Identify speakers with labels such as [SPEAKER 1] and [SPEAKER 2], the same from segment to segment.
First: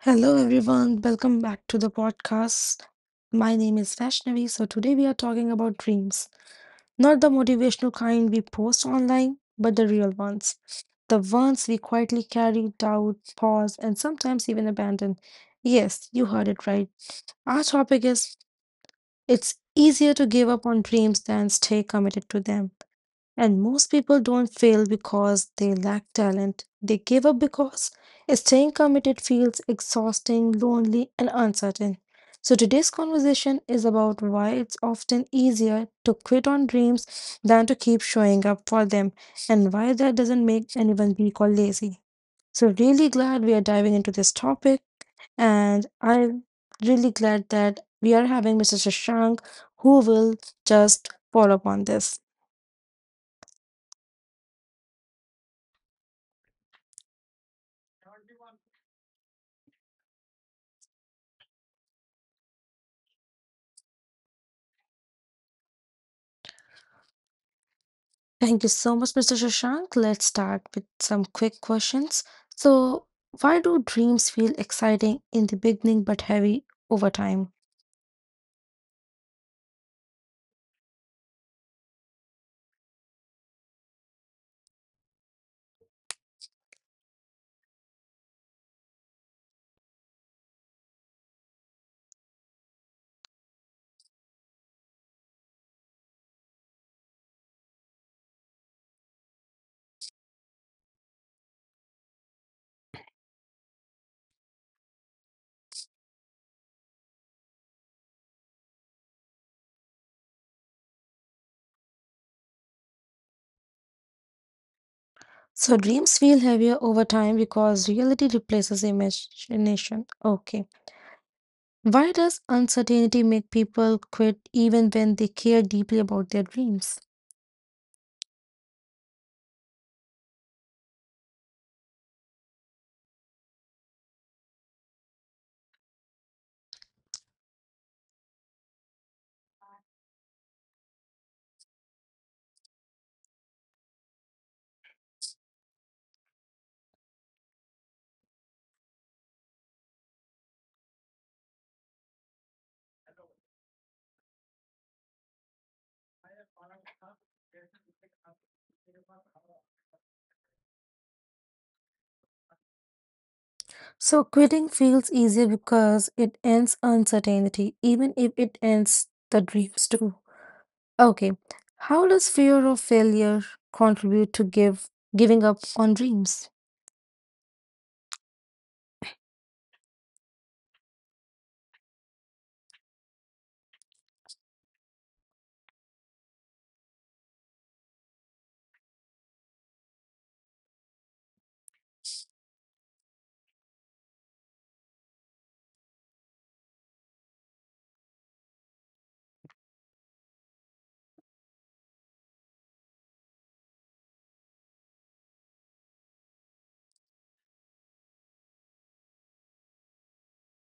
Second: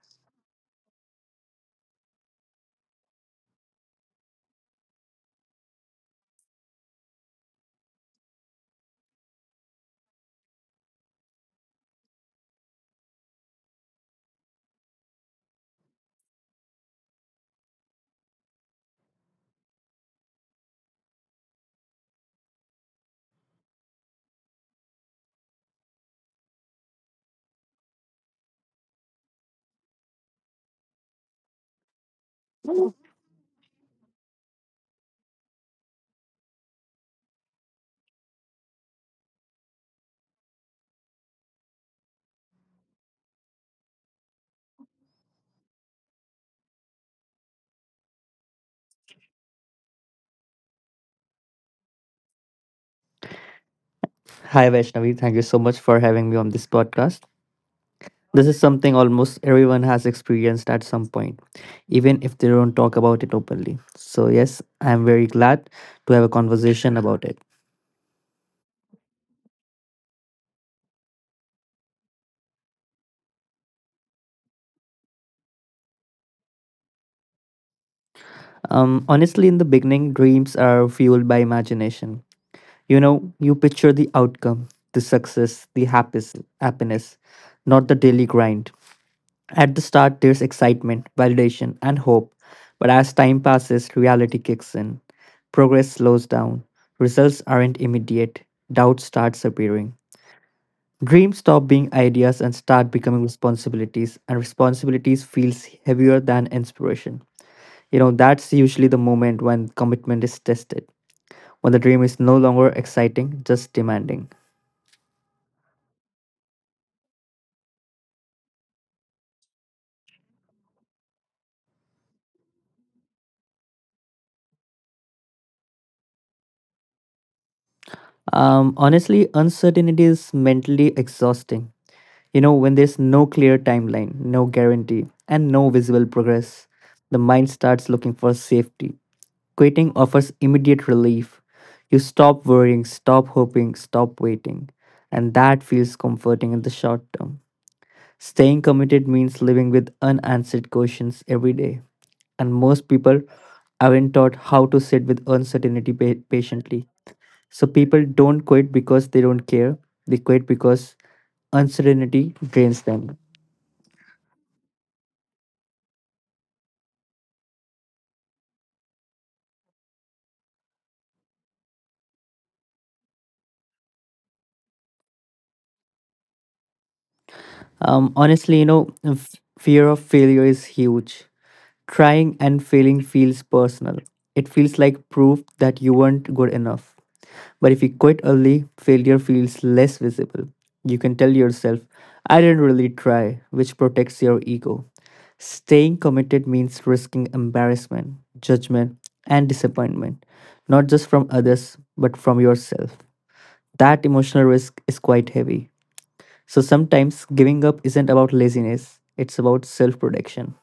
[SPEAKER 1] Hello, everyone. Welcome back to the podcast. My name is Vaishnavi. So, today we are talking about dreams. Not the motivational kind we post online, but the real ones. The ones we quietly carry, doubt, pause, and sometimes even abandon. Yes, you heard it right. Our topic is it's easier to give up on dreams than stay committed to them. And most people don't fail because they lack talent. They give up because staying committed feels exhausting, lonely, and uncertain. So today's conversation is about why it's often easier to quit on dreams than to keep showing up for them, and why that doesn't make anyone weak or lazy. So really glad we are diving into this topic, and I'm really glad that we are having Mr. Shashank who will just follow up on this.
[SPEAKER 2] Hi, Vaishnavi. Thank you so much for having me on this podcast. This is something almost everyone has experienced at some point, even if they don't talk about it openly. So, yes, I'm very glad to have a conversation about it.
[SPEAKER 1] Thank you so much, Mr. Shashank. Let's start with some quick questions. So, why do dreams feel exciting in the beginning but heavy over time?
[SPEAKER 2] Honestly, in the beginning, dreams are fueled by imagination. You know, you picture the outcome, the success, the happiness, not the daily grind. At the start, there's excitement, validation, and hope. But as time passes, reality kicks in. Progress slows down. Results aren't immediate. Doubt starts appearing. Dreams stop being ideas and start becoming responsibilities, and responsibilities feels heavier than inspiration. You know, that's usually the moment when commitment is tested, when the dream is no longer exciting, just demanding.
[SPEAKER 1] So, dreams feel heavier over time because reality replaces imagination. Okay. Why does uncertainty make people quit even when they care deeply about their dreams?
[SPEAKER 2] Honestly, uncertainty is mentally exhausting. You know, when there's no clear timeline, no guarantee, and no visible progress, the mind starts looking for safety. Quitting offers immediate relief. You stop worrying, stop hoping, stop waiting. And that feels comforting in the short term. Staying committed means living with unanswered questions every day. And most people aren't taught how to sit with uncertainty patiently. So people don't quit because they don't care, they quit because uncertainty drains them.
[SPEAKER 1] So, quitting feels easier because it ends uncertainty, even if it ends the dreams too. Okay. How does fear of failure contribute to give giving up on dreams?
[SPEAKER 2] Honestly, fear of failure is huge. Trying and failing feels personal. It feels like proof that you weren't good enough. But if you quit early, failure feels less visible. You can tell yourself, I didn't really try, which protects your ego. Staying committed means risking embarrassment, judgment, and disappointment, not just from others, but from yourself. That emotional risk is quite heavy. So sometimes giving up isn't about laziness, it's about self protection.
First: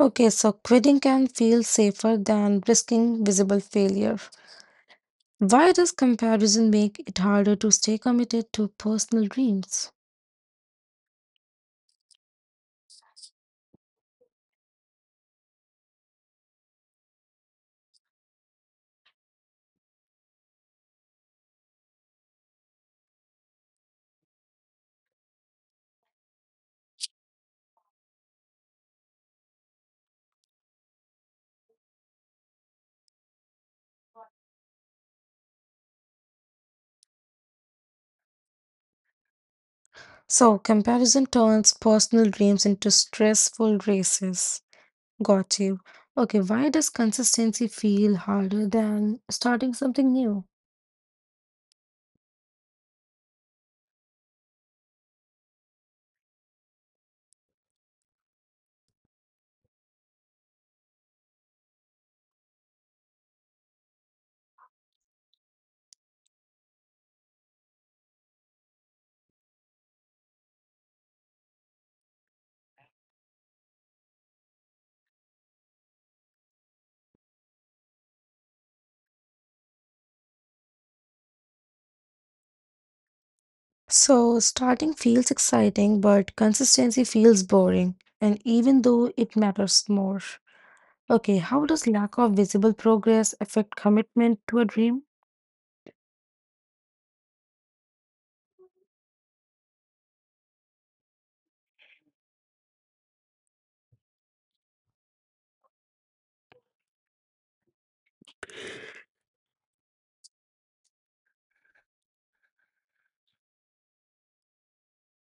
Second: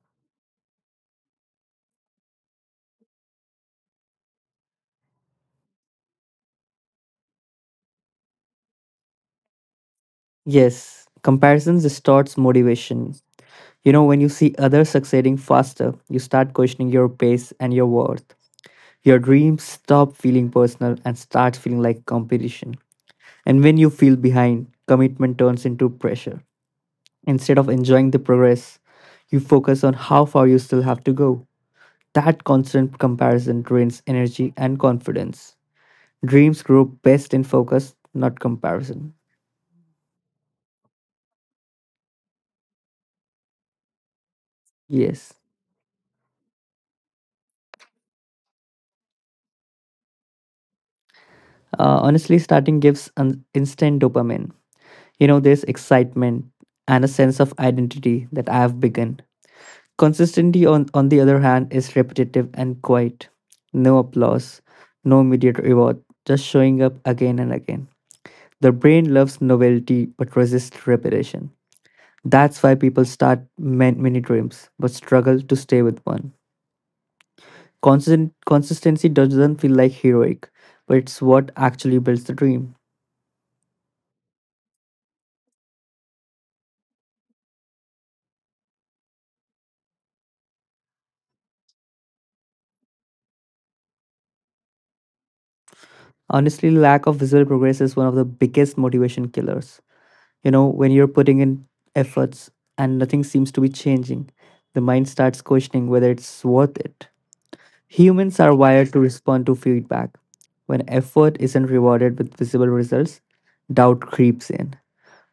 [SPEAKER 1] Okay, so quitting can feel safer than risking visible failure. Why does comparison make it harder to stay committed to personal dreams?
[SPEAKER 2] Yes, comparison distorts motivation. You know, when you see others succeeding faster, you start questioning your pace and your worth. Your dreams stop feeling personal and start feeling like competition. And when you feel behind, commitment turns into pressure. Instead of enjoying the progress, you focus on how far you still have to go. That constant comparison drains energy and confidence. Dreams grow best in focus, not comparison.
[SPEAKER 1] So, comparison turns personal dreams into stressful races.
[SPEAKER 2] Yes.
[SPEAKER 1] Got you. Okay, why does consistency feel harder than starting something new?
[SPEAKER 2] Honestly, starting gives an instant dopamine. You know, there's excitement and a sense of identity that I have begun. Consistency, on the other hand, is repetitive and quiet. No applause, no immediate reward, just showing up again and again. The brain loves novelty but resists repetition. That's why people start many dreams but struggle to stay with one. Consistency doesn't feel like heroic, but it's what actually builds the dream.
[SPEAKER 1] So, starting feels exciting, but consistency feels boring, and even though it matters more. Okay, how does lack of visible progress affect commitment to a dream?
[SPEAKER 2] Honestly, lack of visible progress is one of the biggest motivation killers. You know, when you're putting in efforts and nothing seems to be changing, the mind starts questioning whether it's worth it. Humans are wired to respond to feedback. When effort isn't rewarded with visible results, doubt creeps in.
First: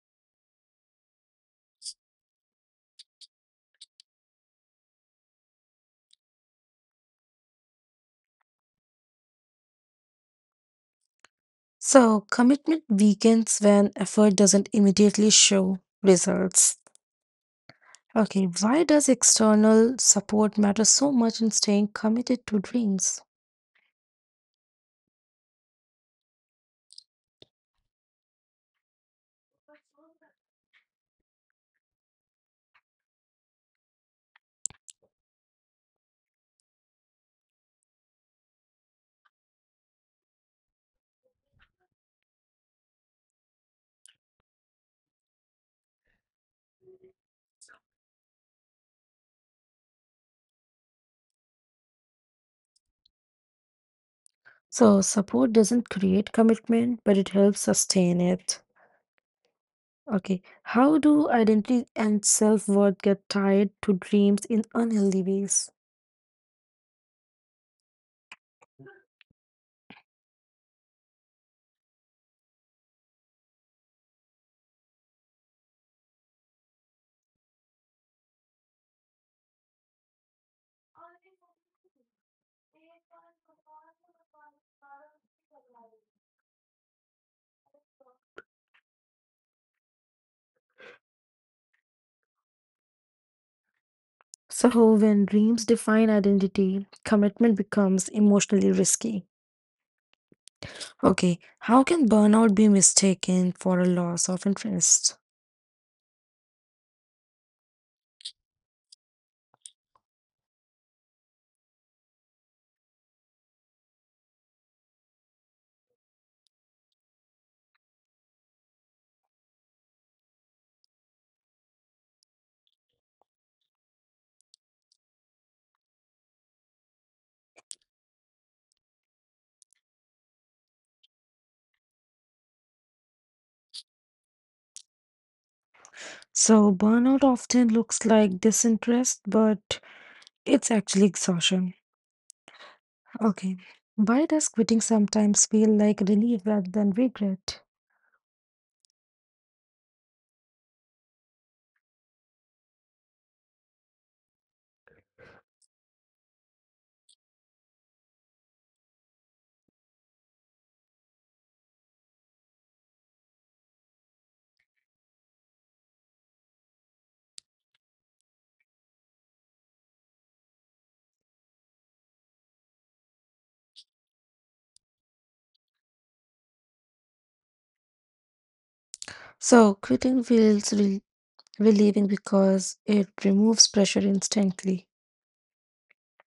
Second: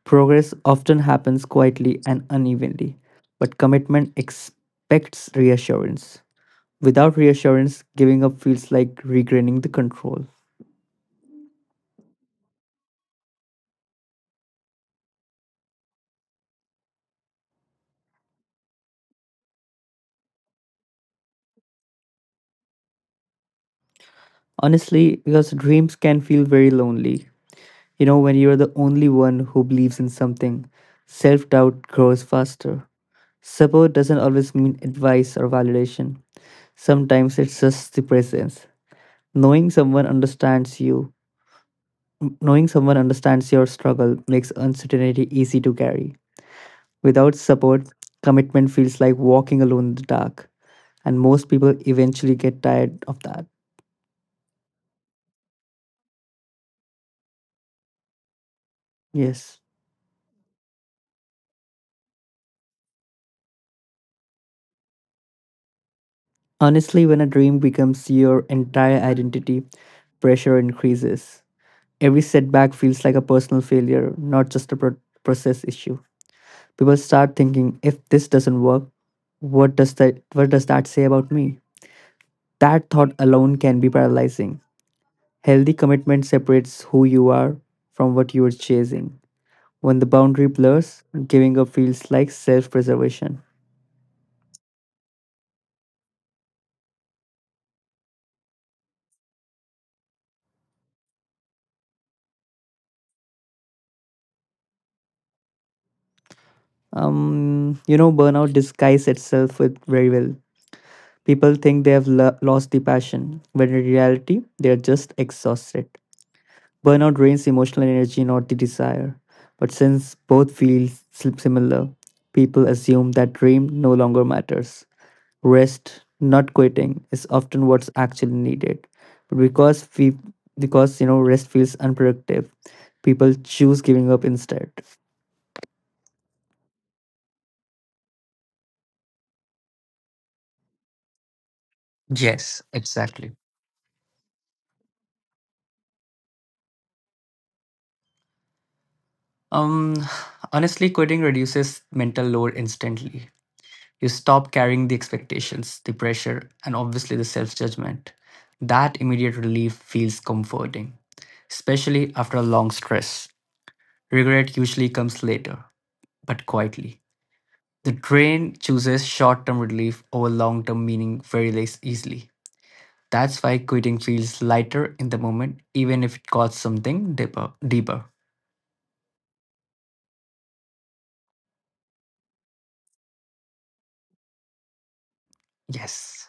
[SPEAKER 2] Progress often happens quietly and unevenly, but commitment expects reassurance. Without reassurance, giving up feels like regaining the control.
[SPEAKER 1] So, commitment weakens when effort doesn't immediately show results. Okay, why does external support matter so much in staying committed to dreams?
[SPEAKER 2] Honestly, because dreams can feel very lonely. You know, when you're the only one who believes in something, self doubt grows faster. Support doesn't always mean advice or validation, sometimes it's just the presence. Knowing someone understands you, knowing someone understands your struggle makes uncertainty easy to carry. Without support, commitment feels like walking alone in the dark, and most people eventually get tired of that.
[SPEAKER 1] So, support doesn't create commitment, but it helps sustain it.
[SPEAKER 2] Yes.
[SPEAKER 1] Okay, how do identity and self-worth get tied to dreams in unhealthy ways?
[SPEAKER 2] Honestly, when a dream becomes your entire identity, pressure increases. Every setback feels like a personal failure, not just a process issue. People start thinking, if this doesn't work, what does that say about me? That thought alone can be paralyzing. Healthy commitment separates who you are from what you are chasing. When the boundary blurs, giving up feels like self-preservation.
[SPEAKER 1] So, when dreams define identity, commitment becomes emotionally risky. Okay, how can burnout be mistaken for a loss of interest?
[SPEAKER 2] Burnout disguises itself with very well. People think they have lost the passion, when in reality, they are just exhausted. Burnout drains emotional energy, not the desire. But since both feel similar, people assume that dream no longer matters. Rest, not quitting, is often what's actually needed. But because rest feels unproductive, people choose giving up instead.
[SPEAKER 1] So, burnout often looks like disinterest, but it's actually exhaustion.
[SPEAKER 2] Yes, exactly.
[SPEAKER 1] Okay, why does quitting sometimes feel like relief rather than regret?
[SPEAKER 2] Um, honestly, quitting reduces mental load instantly. You stop carrying the expectations, the pressure, and obviously the self judgment. That immediate relief feels comforting, especially after a long stress. Regret usually comes later, but quietly. The brain chooses short term relief over long term meaning very less easily. That's why quitting feels lighter in the moment, even if it costs something deeper.
[SPEAKER 1] So, quitting feels relieving because it removes pressure instantly.
[SPEAKER 2] Yes.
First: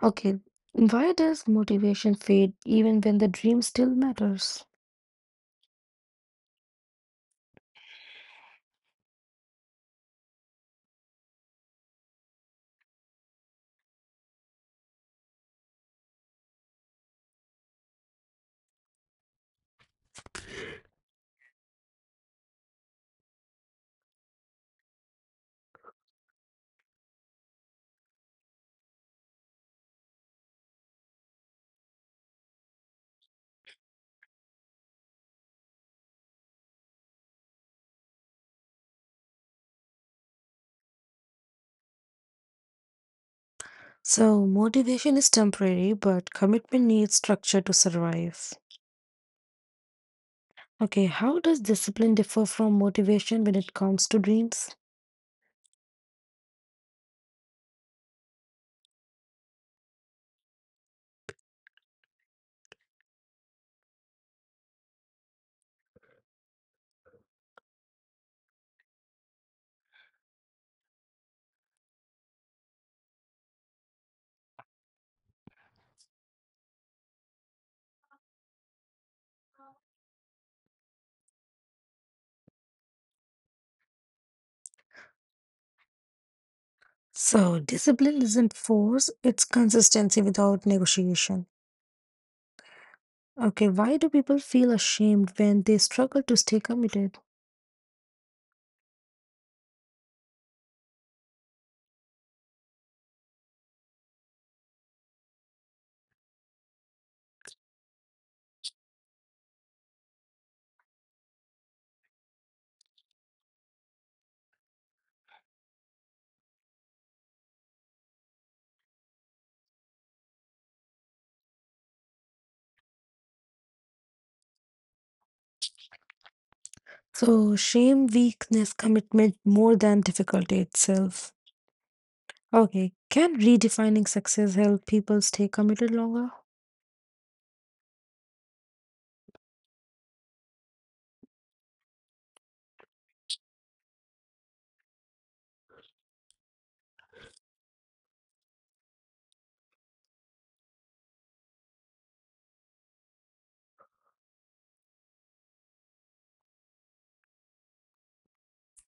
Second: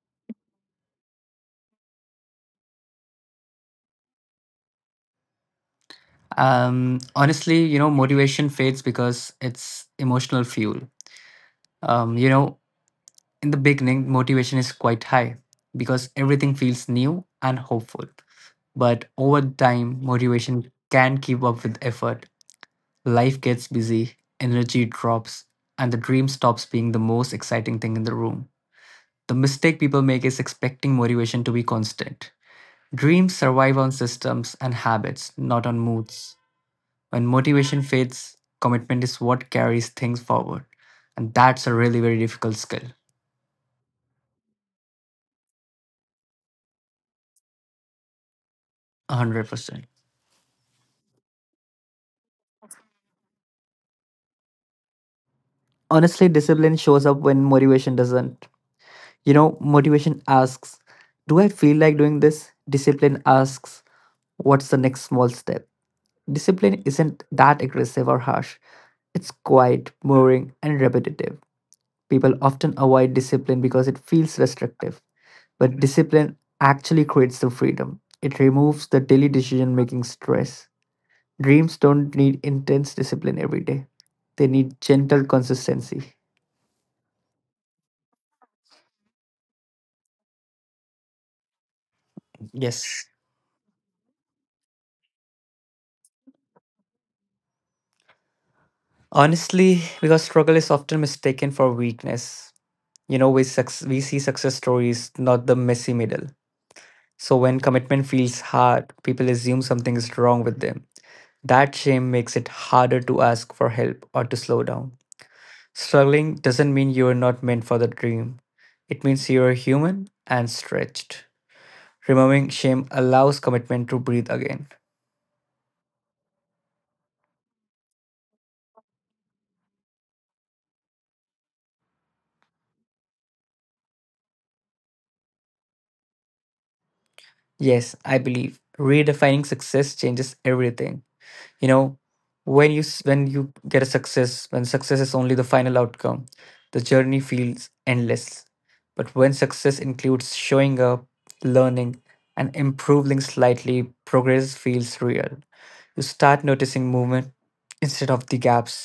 [SPEAKER 1] Okay, why does motivation fade even when the dream still matters?
[SPEAKER 2] Honestly, motivation fades because it's emotional fuel. Um, you know, In the beginning, motivation is quite high because everything feels new and hopeful. But over time, motivation can keep up with effort. Life gets busy, energy drops, and the dream stops being the most exciting thing in the room. The mistake people make is expecting motivation to be constant. Dreams survive on systems and habits, not on moods. When motivation fades, commitment is what carries things forward. And that's a really very difficult skill.
[SPEAKER 1] So, motivation is temporary, but commitment needs structure to survive.
[SPEAKER 2] 100%.
[SPEAKER 1] Okay, how does discipline differ from motivation when it comes to dreams?
[SPEAKER 2] Honestly, discipline shows up when motivation doesn't. You know, motivation asks, do I feel like doing this? Discipline asks, what's the next small step? Discipline isn't that aggressive or harsh. It's quiet, boring, and repetitive. People often avoid discipline because it feels restrictive. But discipline actually creates the freedom, it removes the daily decision making stress. Dreams don't need intense discipline every day, they need gentle consistency.
[SPEAKER 1] So, discipline isn't force, it's consistency without negotiation.
[SPEAKER 2] Yes.
[SPEAKER 1] Okay, why do people feel ashamed when they struggle to stay committed?
[SPEAKER 2] Honestly, because struggle is often mistaken for weakness. You know, we see success stories, not the messy middle. So when commitment feels hard, people assume something is wrong with them. That shame makes it harder to ask for help or to slow down. Struggling doesn't mean you are not meant for the dream. It means you are human and stretched. Removing shame allows commitment to breathe again.
[SPEAKER 1] So, shame, weakness, commitment more than difficulty itself. Okay, can redefining success help people stay committed longer?
[SPEAKER 2] Yes, I believe redefining success changes everything. You know, when you get a success, when success is only the final outcome, the journey feels endless. But when success includes showing up, learning, and improving slightly, progress feels real. You start noticing movement instead of the gaps.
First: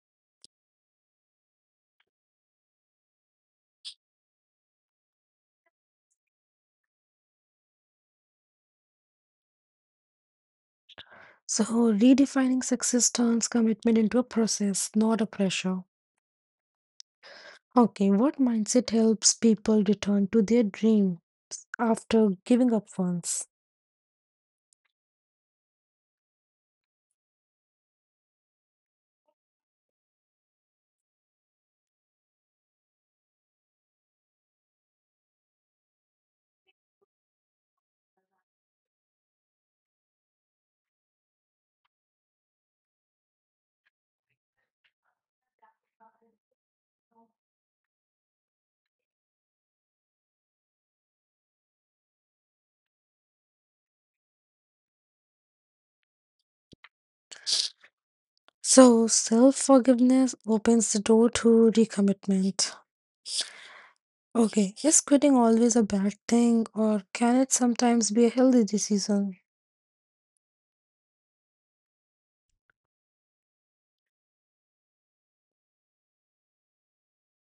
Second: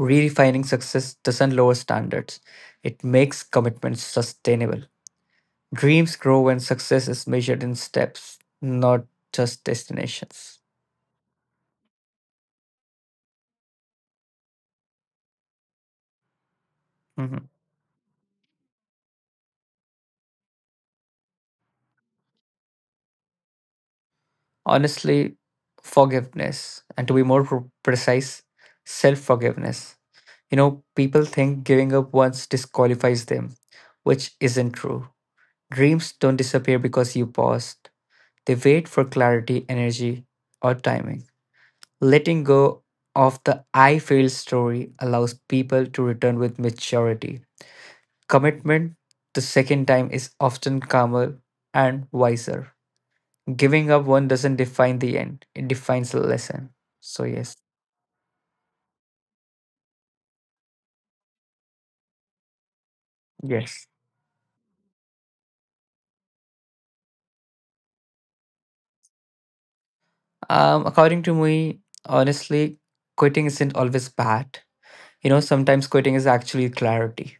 [SPEAKER 2] Redefining success doesn't lower standards, it makes commitments sustainable. Dreams grow when success is measured in steps, not just destinations.
[SPEAKER 1] So, redefining success turns commitment into a process, not a pressure.
[SPEAKER 2] Mm-hmm.
[SPEAKER 1] Okay, what mindset helps people return to their dream after giving up once?
[SPEAKER 2] Honestly, forgiveness, and to be more precise, self forgiveness. You know, people think giving up once disqualifies them, which isn't true. Dreams don't disappear because you paused. They wait for clarity, energy, or timing. Letting go of the I failed story allows people to return with maturity. Commitment the second time is often calmer and wiser. Giving up one doesn't define the end, it defines the lesson. So, yes.
[SPEAKER 1] So, self forgiveness opens the door to recommitment.
[SPEAKER 2] Yes.
[SPEAKER 1] Okay, is quitting always a bad thing, or can it sometimes be a healthy decision?
[SPEAKER 2] According to me, honestly, quitting isn't always bad. You know, sometimes quitting is actually clarity.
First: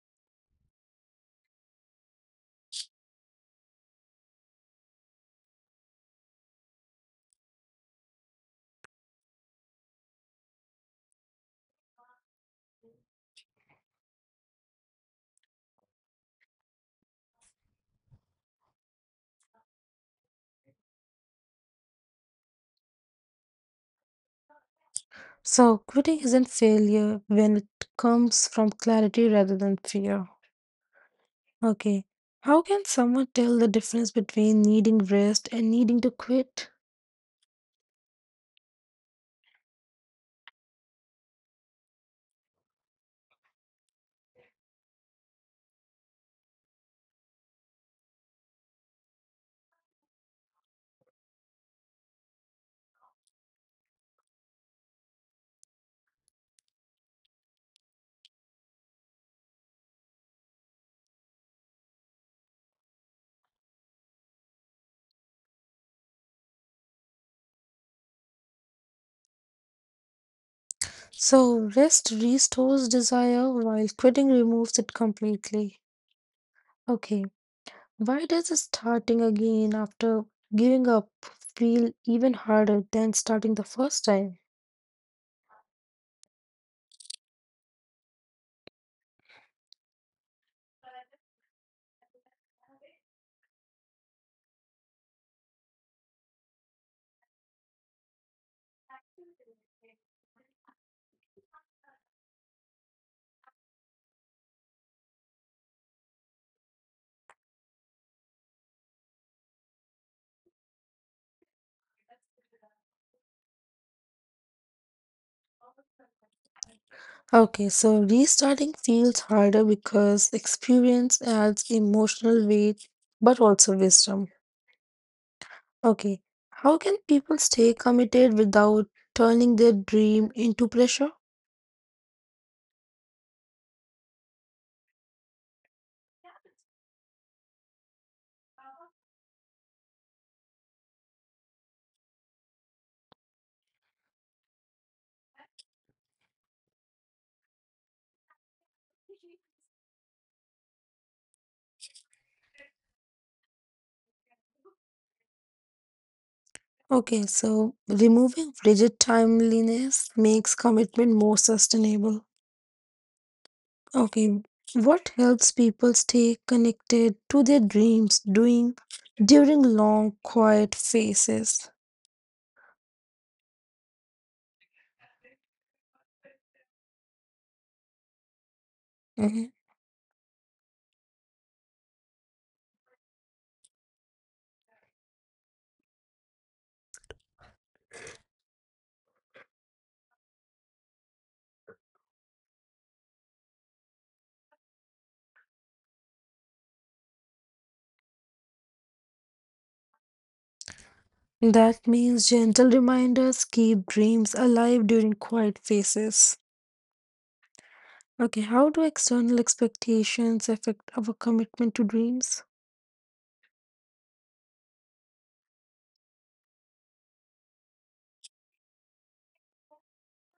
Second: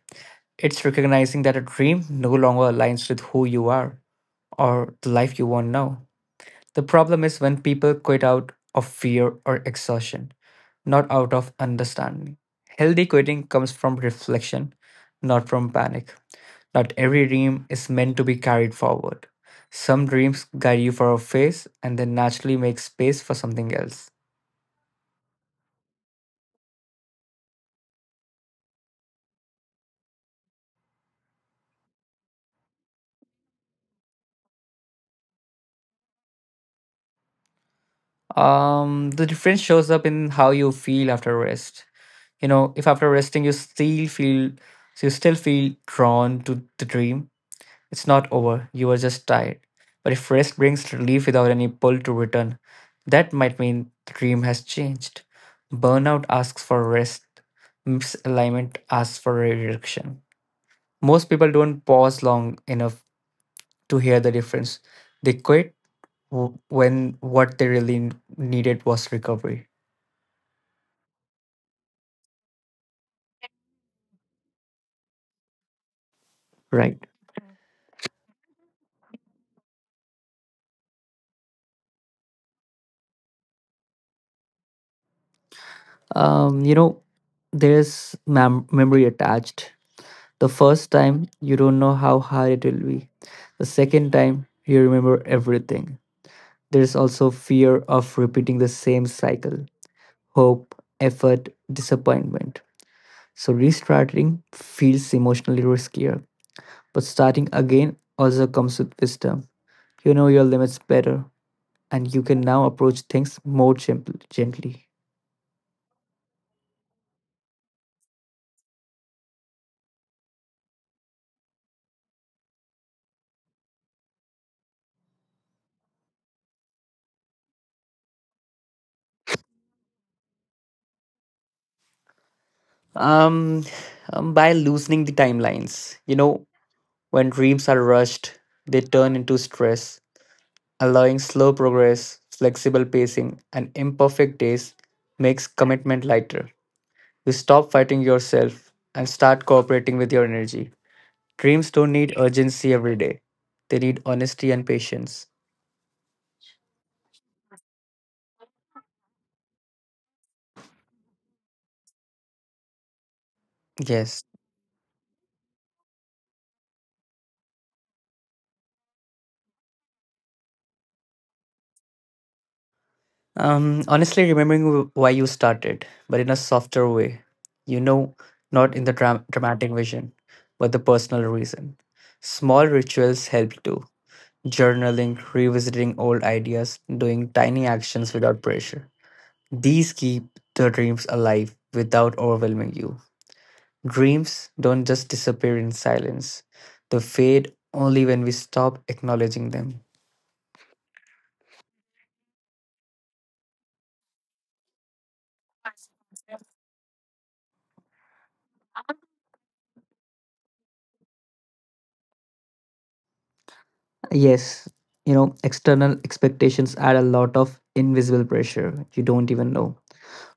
[SPEAKER 2] It's recognizing that a dream no longer aligns with who you are or the life you want now. The problem is when people quit out of fear or exhaustion, not out of understanding. Healthy quitting comes from reflection, not from panic. Not every dream is meant to be carried forward. Some dreams guide you for a phase and then naturally make space for something else.
[SPEAKER 1] So, quitting isn't failure when it comes from clarity rather than fear. Okay. How can someone tell the difference between needing rest and needing to quit?
[SPEAKER 2] The difference shows up in how you feel after rest. You know, if after resting you still feel drawn to the dream, it's not over. You are just tired. But if rest brings relief without any pull to return, that might mean the dream has changed. Burnout asks for rest. Misalignment asks for redirection. Most people don't pause long enough to hear the difference. They quit when what they really needed was recovery.
[SPEAKER 1] So, rest restores desire while quitting removes it completely.
[SPEAKER 2] Right.
[SPEAKER 1] Okay. Why does starting again after giving up feel even harder than starting the first time?
[SPEAKER 2] Um, you know, there's memory attached. The first time, you don't know how hard it will be. The second time, you remember everything. There's also fear of repeating the same cycle, hope, effort, disappointment. So, restarting feels emotionally riskier, but starting again also comes with wisdom. You know your limits better, and you can now approach things more gently.
[SPEAKER 1] Okay, so restarting feels harder because experience adds emotional weight but also wisdom. Okay, how can people stay committed without turning their dream into pressure?
[SPEAKER 2] Um, by loosening the timelines. You know, when dreams are rushed, they turn into stress. Allowing slow progress, flexible pacing, and imperfect days makes commitment lighter. You stop fighting yourself and start cooperating with your energy. Dreams don't need urgency every day, they need honesty and patience.
[SPEAKER 1] Okay, so removing rigid timeliness makes commitment more sustainable.
[SPEAKER 2] Yes.
[SPEAKER 1] Okay, what helps people stay connected to their dreams doing during long quiet phases?
[SPEAKER 2] Honestly, remembering why you started, but in a softer way. You know, not in the
[SPEAKER 1] Mhm.
[SPEAKER 2] dramatic vision, but the personal reason. Small rituals help too. Journaling, revisiting old ideas, doing tiny actions without pressure. These keep the dreams alive without overwhelming you. Dreams don't just disappear in silence, they fade only when we stop acknowledging them.
[SPEAKER 1] That means gentle reminders keep dreams alive during quiet phases. Okay, how do external expectations affect our commitment to dreams?
[SPEAKER 2] Yes, you know, external expectations add a lot of invisible pressure you don't even know.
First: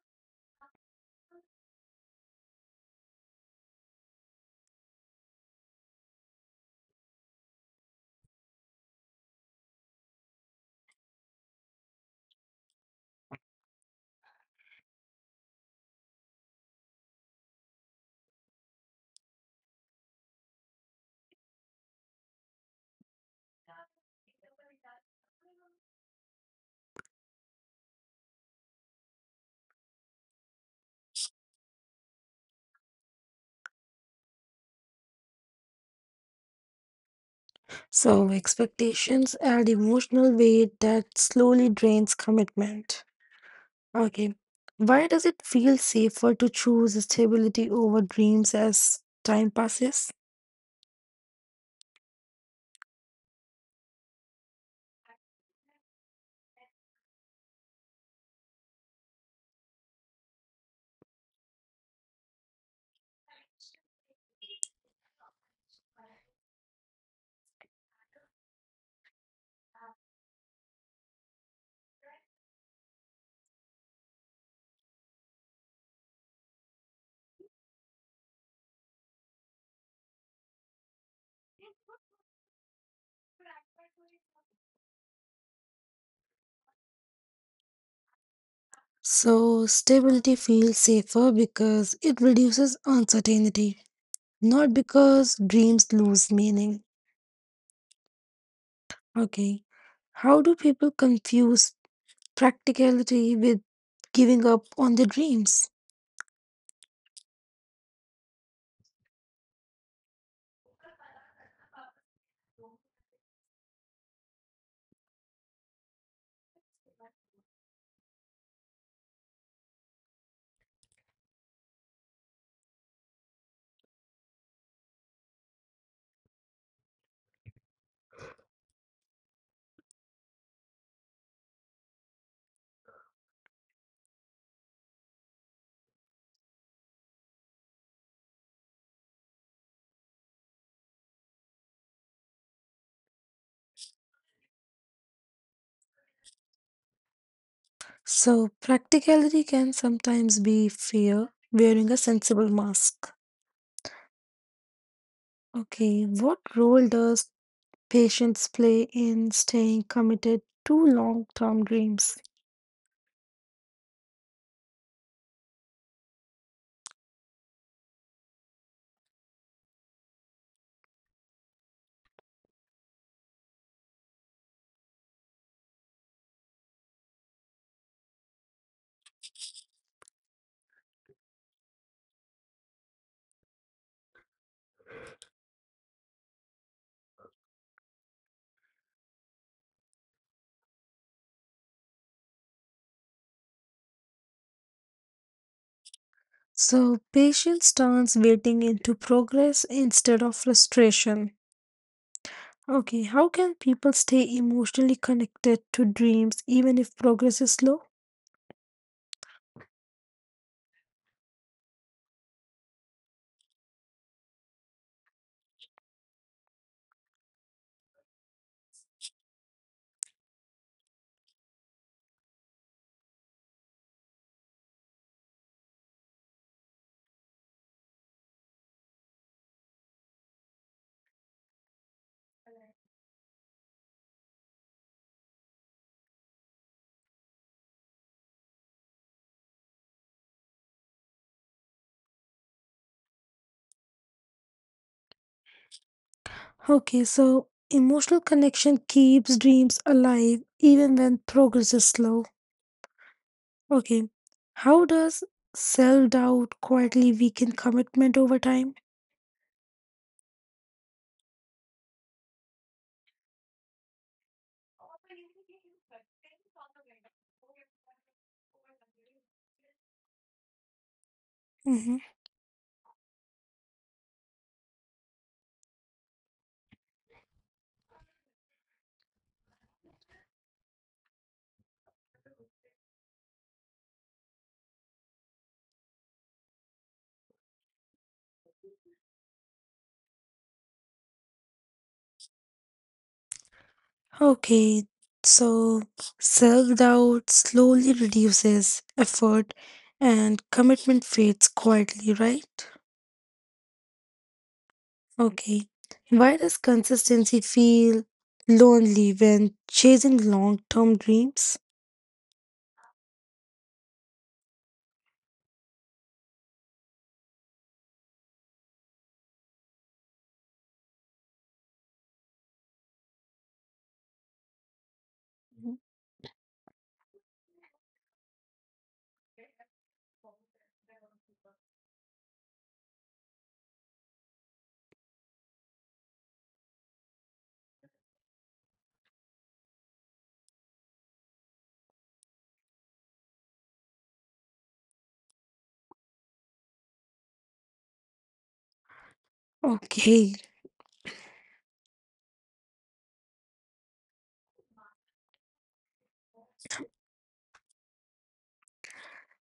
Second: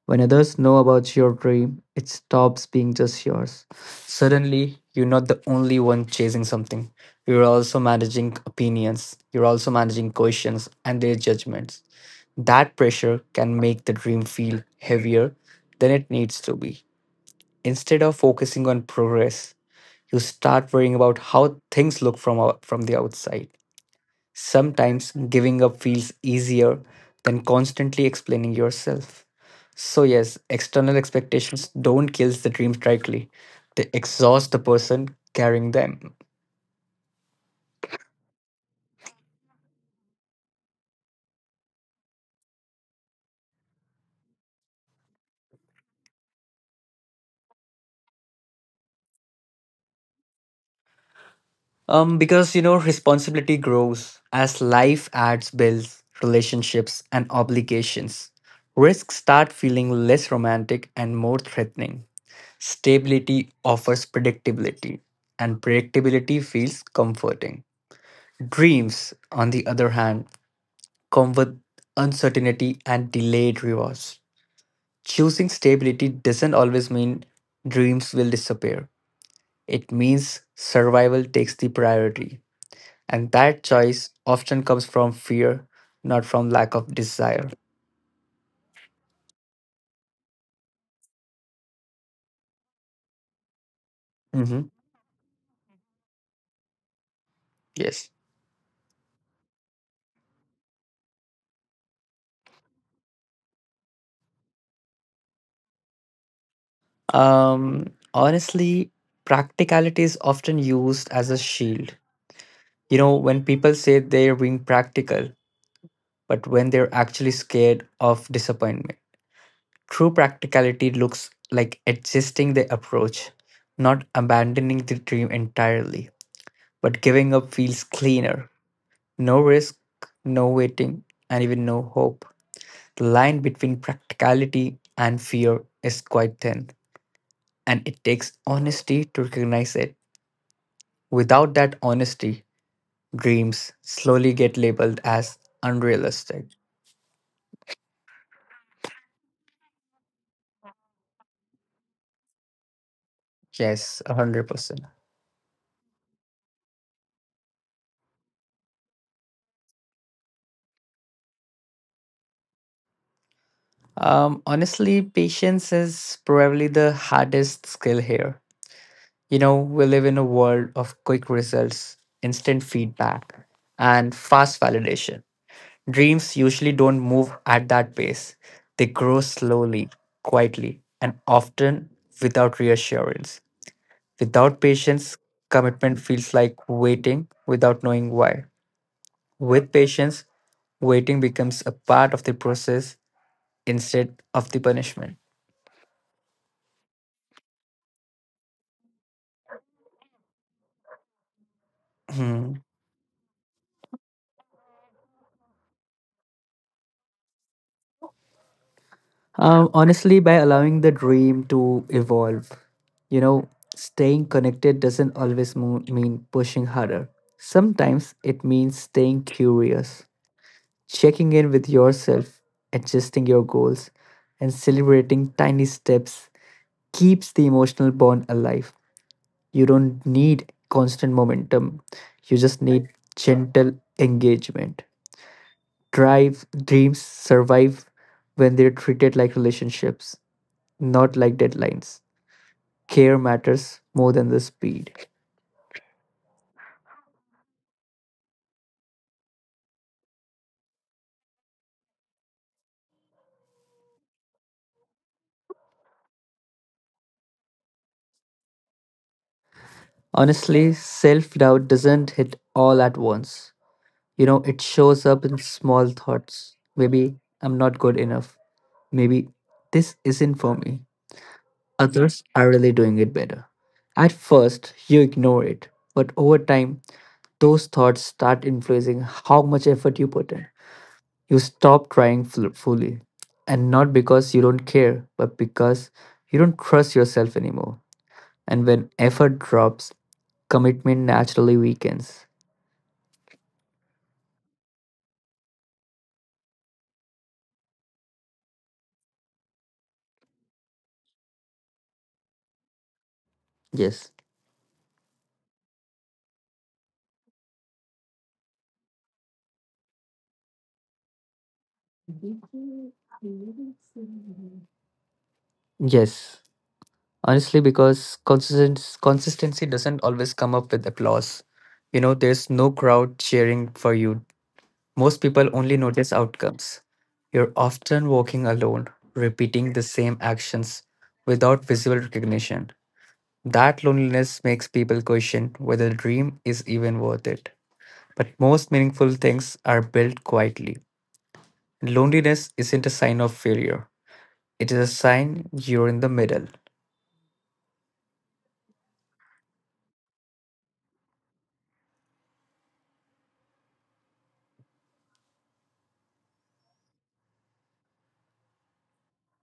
[SPEAKER 2] When others know about your dream, it stops being just yours. Suddenly, you're not the only one chasing something. You're also managing opinions, you're also managing questions and their judgments. That pressure can make the dream feel heavier than it needs to be. Instead of focusing on progress, you start worrying about how things look from the outside. Sometimes giving up feels easier than constantly explaining yourself. So, yes, external expectations don't kill the dreams directly, they exhaust the person carrying them.
[SPEAKER 1] So, expectations add emotional weight that slowly drains commitment. Okay, why does it feel safer to choose stability over dreams as time passes?
[SPEAKER 2] Because responsibility grows as life adds bills, relationships, and obligations. Risks start feeling less romantic and more threatening. Stability offers predictability, and predictability feels comforting. Dreams, on the other hand, come with uncertainty and delayed rewards. Choosing stability doesn't always mean dreams will disappear. It means survival takes the priority. And that choice often comes from fear, not from lack of desire.
[SPEAKER 1] So, stability feels safer because it reduces uncertainty,
[SPEAKER 2] Hmm.
[SPEAKER 1] not because dreams lose meaning.
[SPEAKER 2] Yes.
[SPEAKER 1] Okay. How do people confuse practicality with giving up on their dreams?
[SPEAKER 2] Honestly, practicality is often used as a shield. When people say they're being practical, but when they're actually scared of disappointment. True practicality looks like adjusting the approach, not abandoning the dream entirely, but giving up feels cleaner. No risk, no waiting, and even no hope. The line between practicality and fear is quite thin, and it takes honesty to recognize it. Without that honesty, dreams slowly get labeled as unrealistic.
[SPEAKER 1] So, practicality can sometimes be fear wearing a sensible mask.
[SPEAKER 2] Yes, 100%.
[SPEAKER 1] Okay. What role does patience play in staying committed to long term dreams?
[SPEAKER 2] Honestly, patience is probably the hardest skill here. We live in a world of quick results, instant feedback, and fast validation. Dreams usually don't move at that pace, they grow slowly, quietly, and often without reassurance. Without patience, commitment feels like waiting without knowing why. With patience, waiting becomes a part of the process instead of the punishment.
[SPEAKER 1] So patience turns waiting into progress instead of frustration.
[SPEAKER 2] Hmm.
[SPEAKER 1] Okay, how can people stay emotionally connected to dreams even if progress is slow?
[SPEAKER 2] Honestly, by allowing the dream to evolve, you know, staying connected doesn't always mean pushing harder. Sometimes it means staying curious, checking in with yourself, adjusting your goals, and celebrating tiny steps keeps the emotional bond alive. You don't need constant momentum, you just need gentle engagement. Drive, dreams survive when they're treated like relationships, not like deadlines. Care matters more than the speed.
[SPEAKER 1] Okay, so emotional connection keeps dreams alive even when progress is slow. Okay, how does self doubt quietly weaken commitment over time?
[SPEAKER 2] Honestly, self doubt doesn't hit all at once. It shows up in small thoughts. Maybe I'm not good enough. Maybe this isn't for me.
[SPEAKER 1] Mm-hmm.
[SPEAKER 2] Others are really doing it better. At first, you ignore it, but over time, those thoughts start influencing how much effort you put in. You stop trying fully, and not because you don't care, but because you don't trust yourself anymore. And when effort drops, commitment naturally weakens.
[SPEAKER 1] Okay, so self doubt slowly reduces effort and commitment fades quietly, right?
[SPEAKER 2] Yes.
[SPEAKER 1] Okay. Why does consistency feel lonely when chasing long term dreams?
[SPEAKER 2] Yes. Honestly, because consistency doesn't always come up with applause. There's no crowd cheering for you. Most people
[SPEAKER 1] Mm-hmm.
[SPEAKER 2] only notice outcomes. You're often walking alone, repeating the same actions without visible recognition. That loneliness makes people question whether the dream is even worth it. But most meaningful things are built quietly. Loneliness isn't a sign of failure, it is a sign you're in the middle.
[SPEAKER 1] Okay.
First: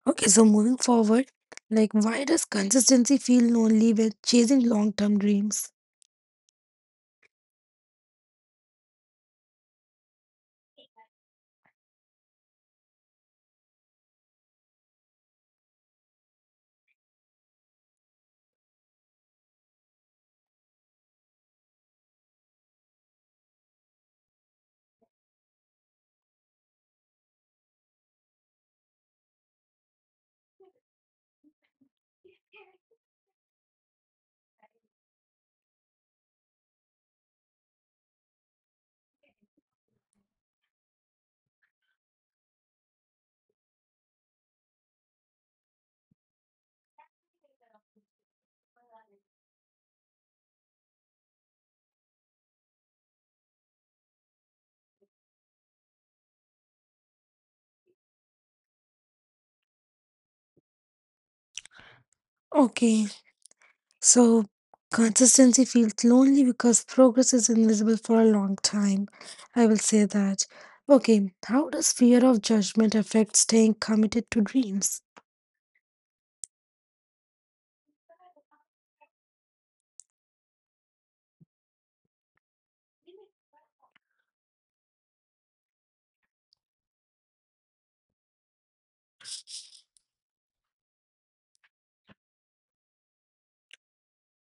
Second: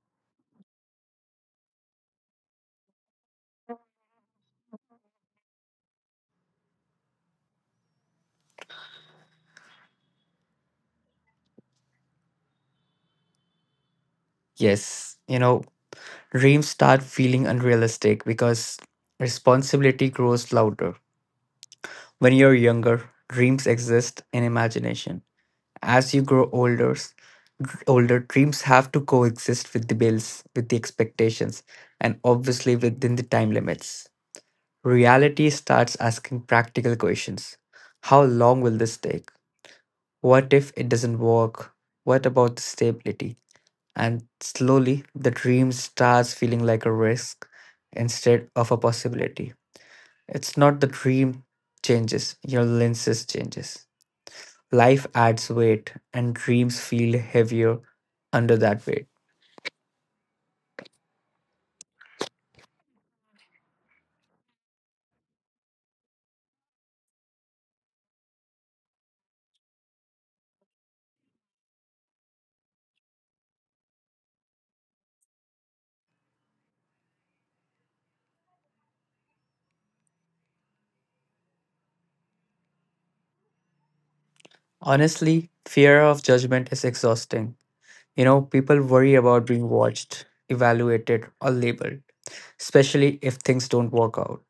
[SPEAKER 1] Okay, so moving forward, like why does consistency feel lonely when chasing long-term dreams?
[SPEAKER 2] Yes, dreams start feeling unrealistic because responsibility grows louder. When you're younger, dreams exist in imagination. As you grow older, older dreams have to coexist with the bills, with the expectations, and obviously within the time limits. Reality starts asking practical questions. How long will this take? What if it doesn't work? What about the stability? And slowly, the dream starts feeling like a risk instead of a possibility. It's not the dream changes, your lenses changes. Life adds weight, and dreams feel heavier under that weight.
[SPEAKER 1] Okay, so consistency feels lonely because progress is invisible for a long time. I will say that. Okay, how does fear of judgment affect staying committed to dreams?
[SPEAKER 2] Honestly, fear of judgment is exhausting. People worry about being watched, evaluated, or labeled, especially if things don't work out.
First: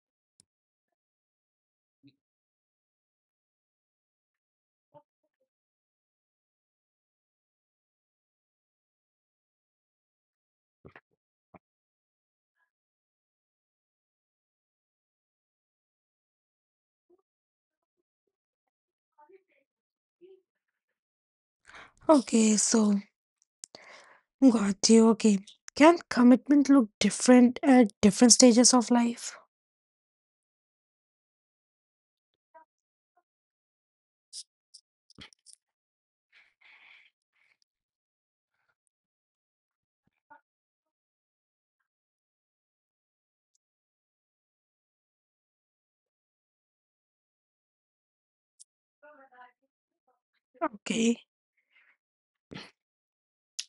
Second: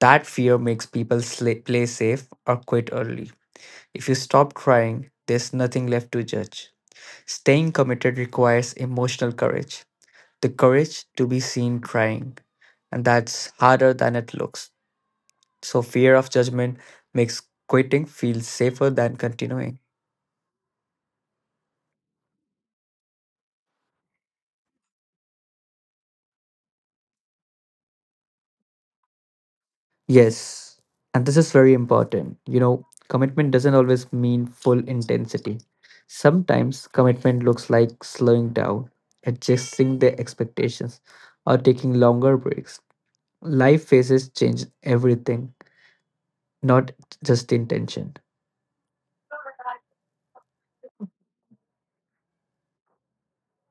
[SPEAKER 2] That fear makes people play safe or quit early. If you stop trying, there's nothing left to judge. Staying committed requires emotional courage, the courage to be seen trying, and that's harder than it looks. So, fear of judgment makes quitting feel safer than continuing.
[SPEAKER 1] Okay, so got you. Okay, can commitment look different at different stages of life?
[SPEAKER 2] Yes, and this is very important. Commitment doesn't always mean full intensity. Sometimes commitment looks like slowing down, adjusting their expectations, or taking longer breaks. Life phases change everything, not just intention.
[SPEAKER 1] Okay.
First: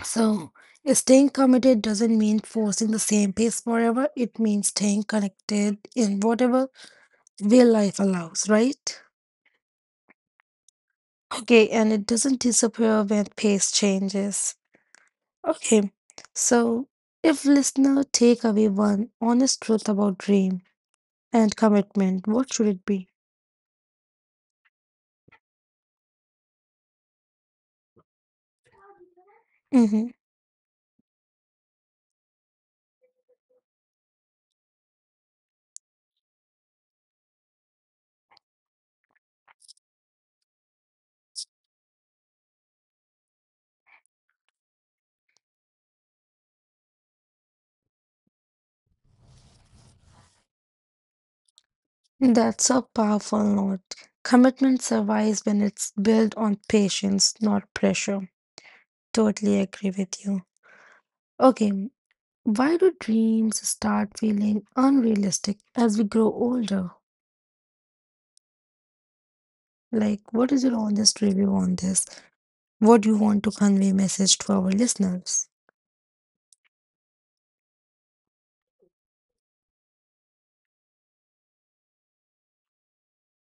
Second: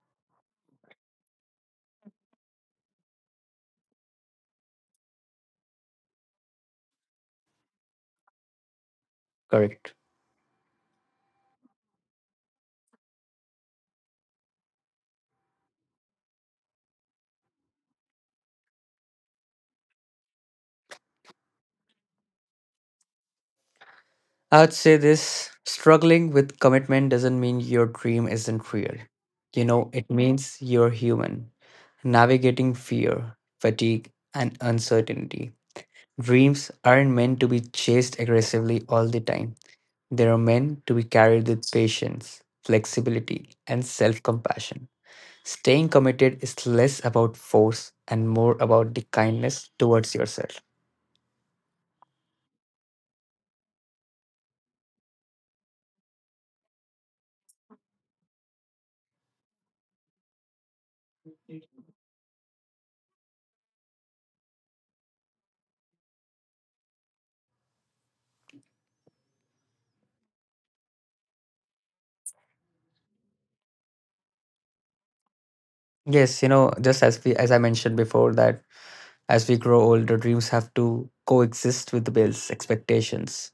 [SPEAKER 1] So, staying committed doesn't mean forcing the same pace forever. It means staying connected in whatever way life allows, right?
[SPEAKER 2] Correct.
[SPEAKER 1] Okay, and it doesn't disappear when pace changes. Okay, so if listener take away one honest truth about dream and commitment, what should it be?
[SPEAKER 2] I'd say this, struggling with commitment doesn't mean your dream isn't real. It
[SPEAKER 1] hmm
[SPEAKER 2] means you're human, navigating fear, fatigue, and uncertainty. Dreams aren't meant to be chased aggressively all the time. They are meant to be carried with patience, flexibility, and self compassion. Staying committed is less about force and more about the kindness towards yourself.
[SPEAKER 1] That's a powerful note. Commitment survives when it's built on patience, not pressure. Totally agree with you. Okay, why do dreams start feeling unrealistic as we grow older? Like, what is your honest review on this? What do you want to convey message to our listeners?
[SPEAKER 2] Yes, just as we as I mentioned before, that as we grow older, dreams have to coexist with the bills, expectations.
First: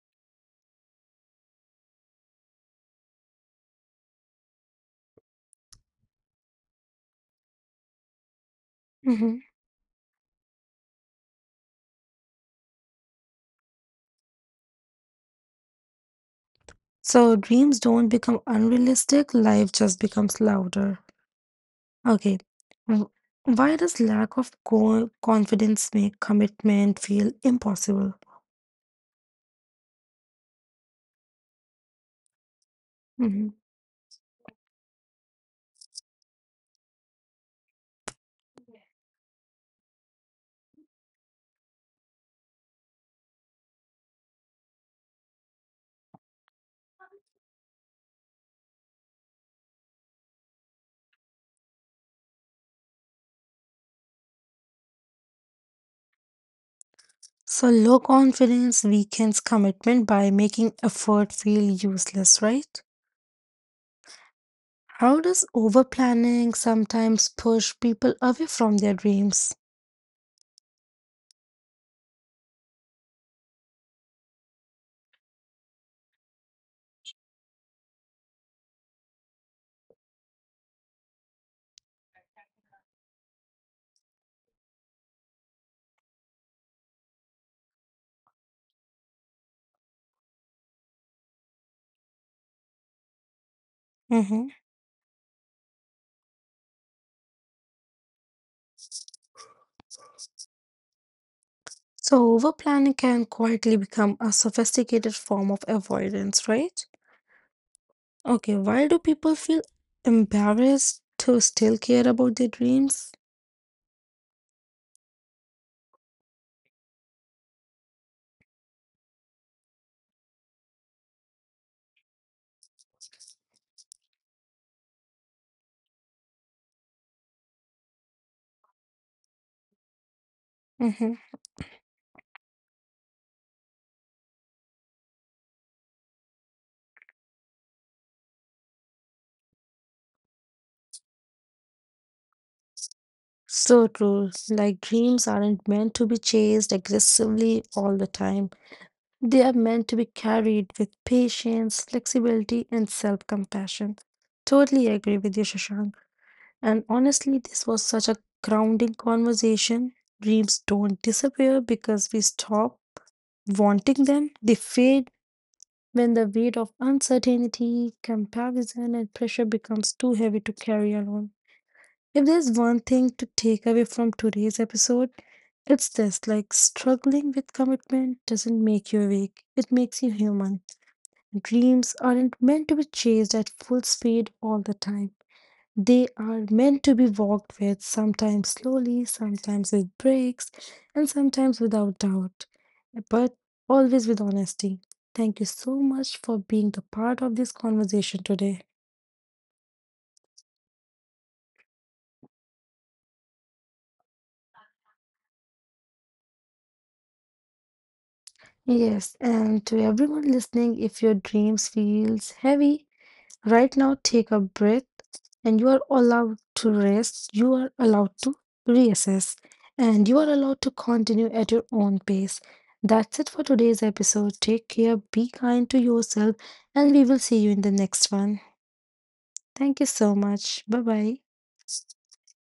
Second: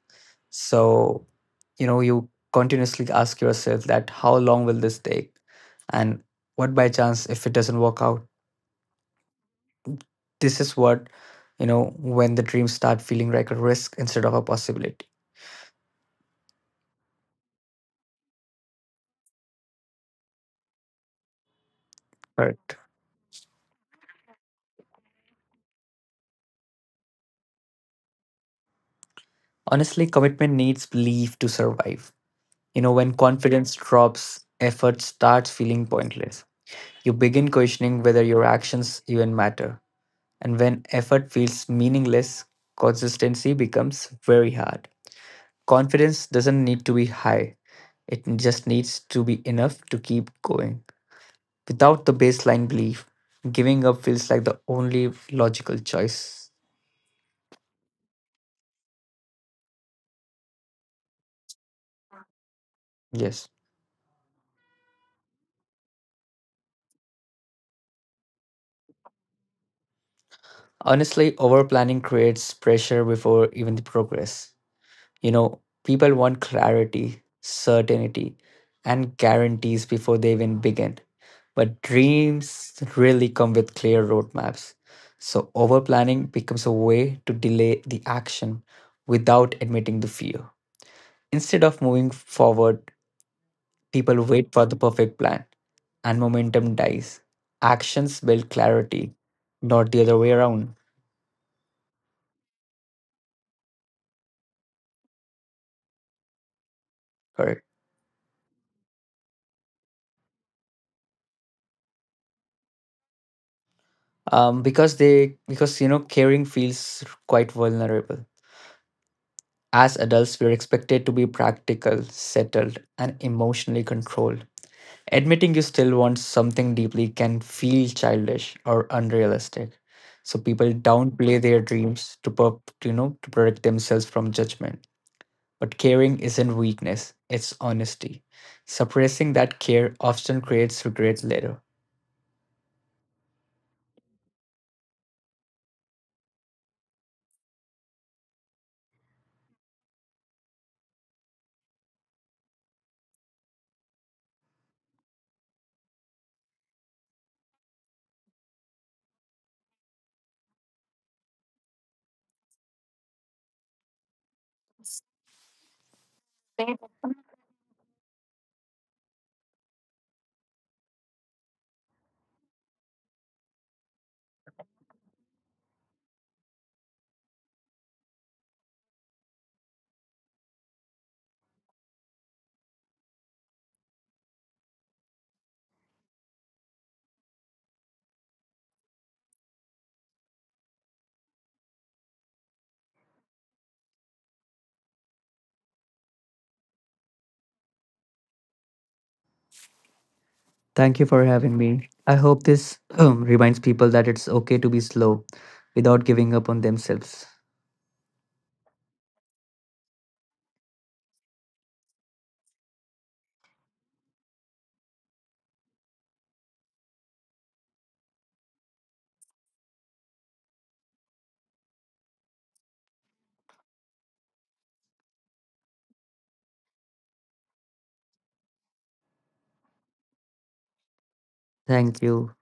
[SPEAKER 2] So, you continuously ask yourself, that how long will this take? And what by chance if it doesn't work out?
[SPEAKER 1] hmm
[SPEAKER 2] This is what, when the dreams start feeling like a risk instead of a possibility.
[SPEAKER 1] So dreams don't become unrealistic, life just becomes louder. Okay.
[SPEAKER 2] Correct.
[SPEAKER 1] w- Why does lack of confidence make commitment feel impossible?
[SPEAKER 2] Honestly, commitment needs belief to survive. When
[SPEAKER 1] Mm-hmm.
[SPEAKER 2] confidence drops, effort starts feeling pointless. You begin questioning whether your actions even matter, and when effort feels meaningless, consistency becomes very hard. Confidence doesn't need to be high, it just needs to be enough to keep going. Without the baseline belief, giving up feels like the only logical choice.
[SPEAKER 1] So low confidence weakens commitment by making effort feel useless, right?
[SPEAKER 2] Yes.
[SPEAKER 1] How does overplanning sometimes push people away from their dreams?
[SPEAKER 2] Honestly, overplanning creates pressure before even the progress. People want clarity, certainty, and guarantees before they even begin. But dreams really come with clear roadmaps. So overplanning becomes a way to delay the action without admitting the fear. Instead of moving forward, people
[SPEAKER 1] Mhm.
[SPEAKER 2] wait for the perfect plan, and momentum dies. Actions build clarity, not the other way around.
[SPEAKER 1] So, overplanning can quietly become a sophisticated form of avoidance, right?
[SPEAKER 2] Correct.
[SPEAKER 1] Okay, why do people feel embarrassed to still care about their dreams?
[SPEAKER 2] Because caring feels quite vulnerable. As adults, we're expected to be practical, settled, and emotionally controlled. Admitting you still want something deeply can feel childish or unrealistic. So people
[SPEAKER 1] Mm-hmm.
[SPEAKER 2] downplay their dreams to, per- to you know to protect themselves from judgment. But caring isn't weakness, it's honesty. Suppressing that care often creates regret later.
[SPEAKER 1] So true. Like, dreams aren't meant to be chased aggressively all the time, they are meant to be carried with patience, flexibility, and self compassion. Totally agree with you, Shashank. And honestly, this was such a grounding conversation. Dreams don't disappear because we stop wanting them, they fade when the weight of uncertainty, comparison, and pressure becomes too heavy to carry alone. If there's one thing to take away from today's episode, it's this like struggling with commitment doesn't make you weak, it makes you human. Dreams aren't meant to be chased at full speed all the time. They are meant to be walked with, sometimes slowly, sometimes with breaks, and sometimes without doubt, but always with honesty. Thank you so much for being the part of this conversation today.
[SPEAKER 2] Thank you for having me. I hope this reminds people that it's okay to be slow without giving up on themselves.
[SPEAKER 1] Yes, and to everyone listening, if your dreams feels heavy, right now, take a breath and you are allowed to rest. You are allowed to reassess and you are allowed to continue at your own pace. That's it for today's episode. Take care, be kind to yourself, and we will see you in the next one. Thank you so much. Bye bye.
[SPEAKER 2] Thank you.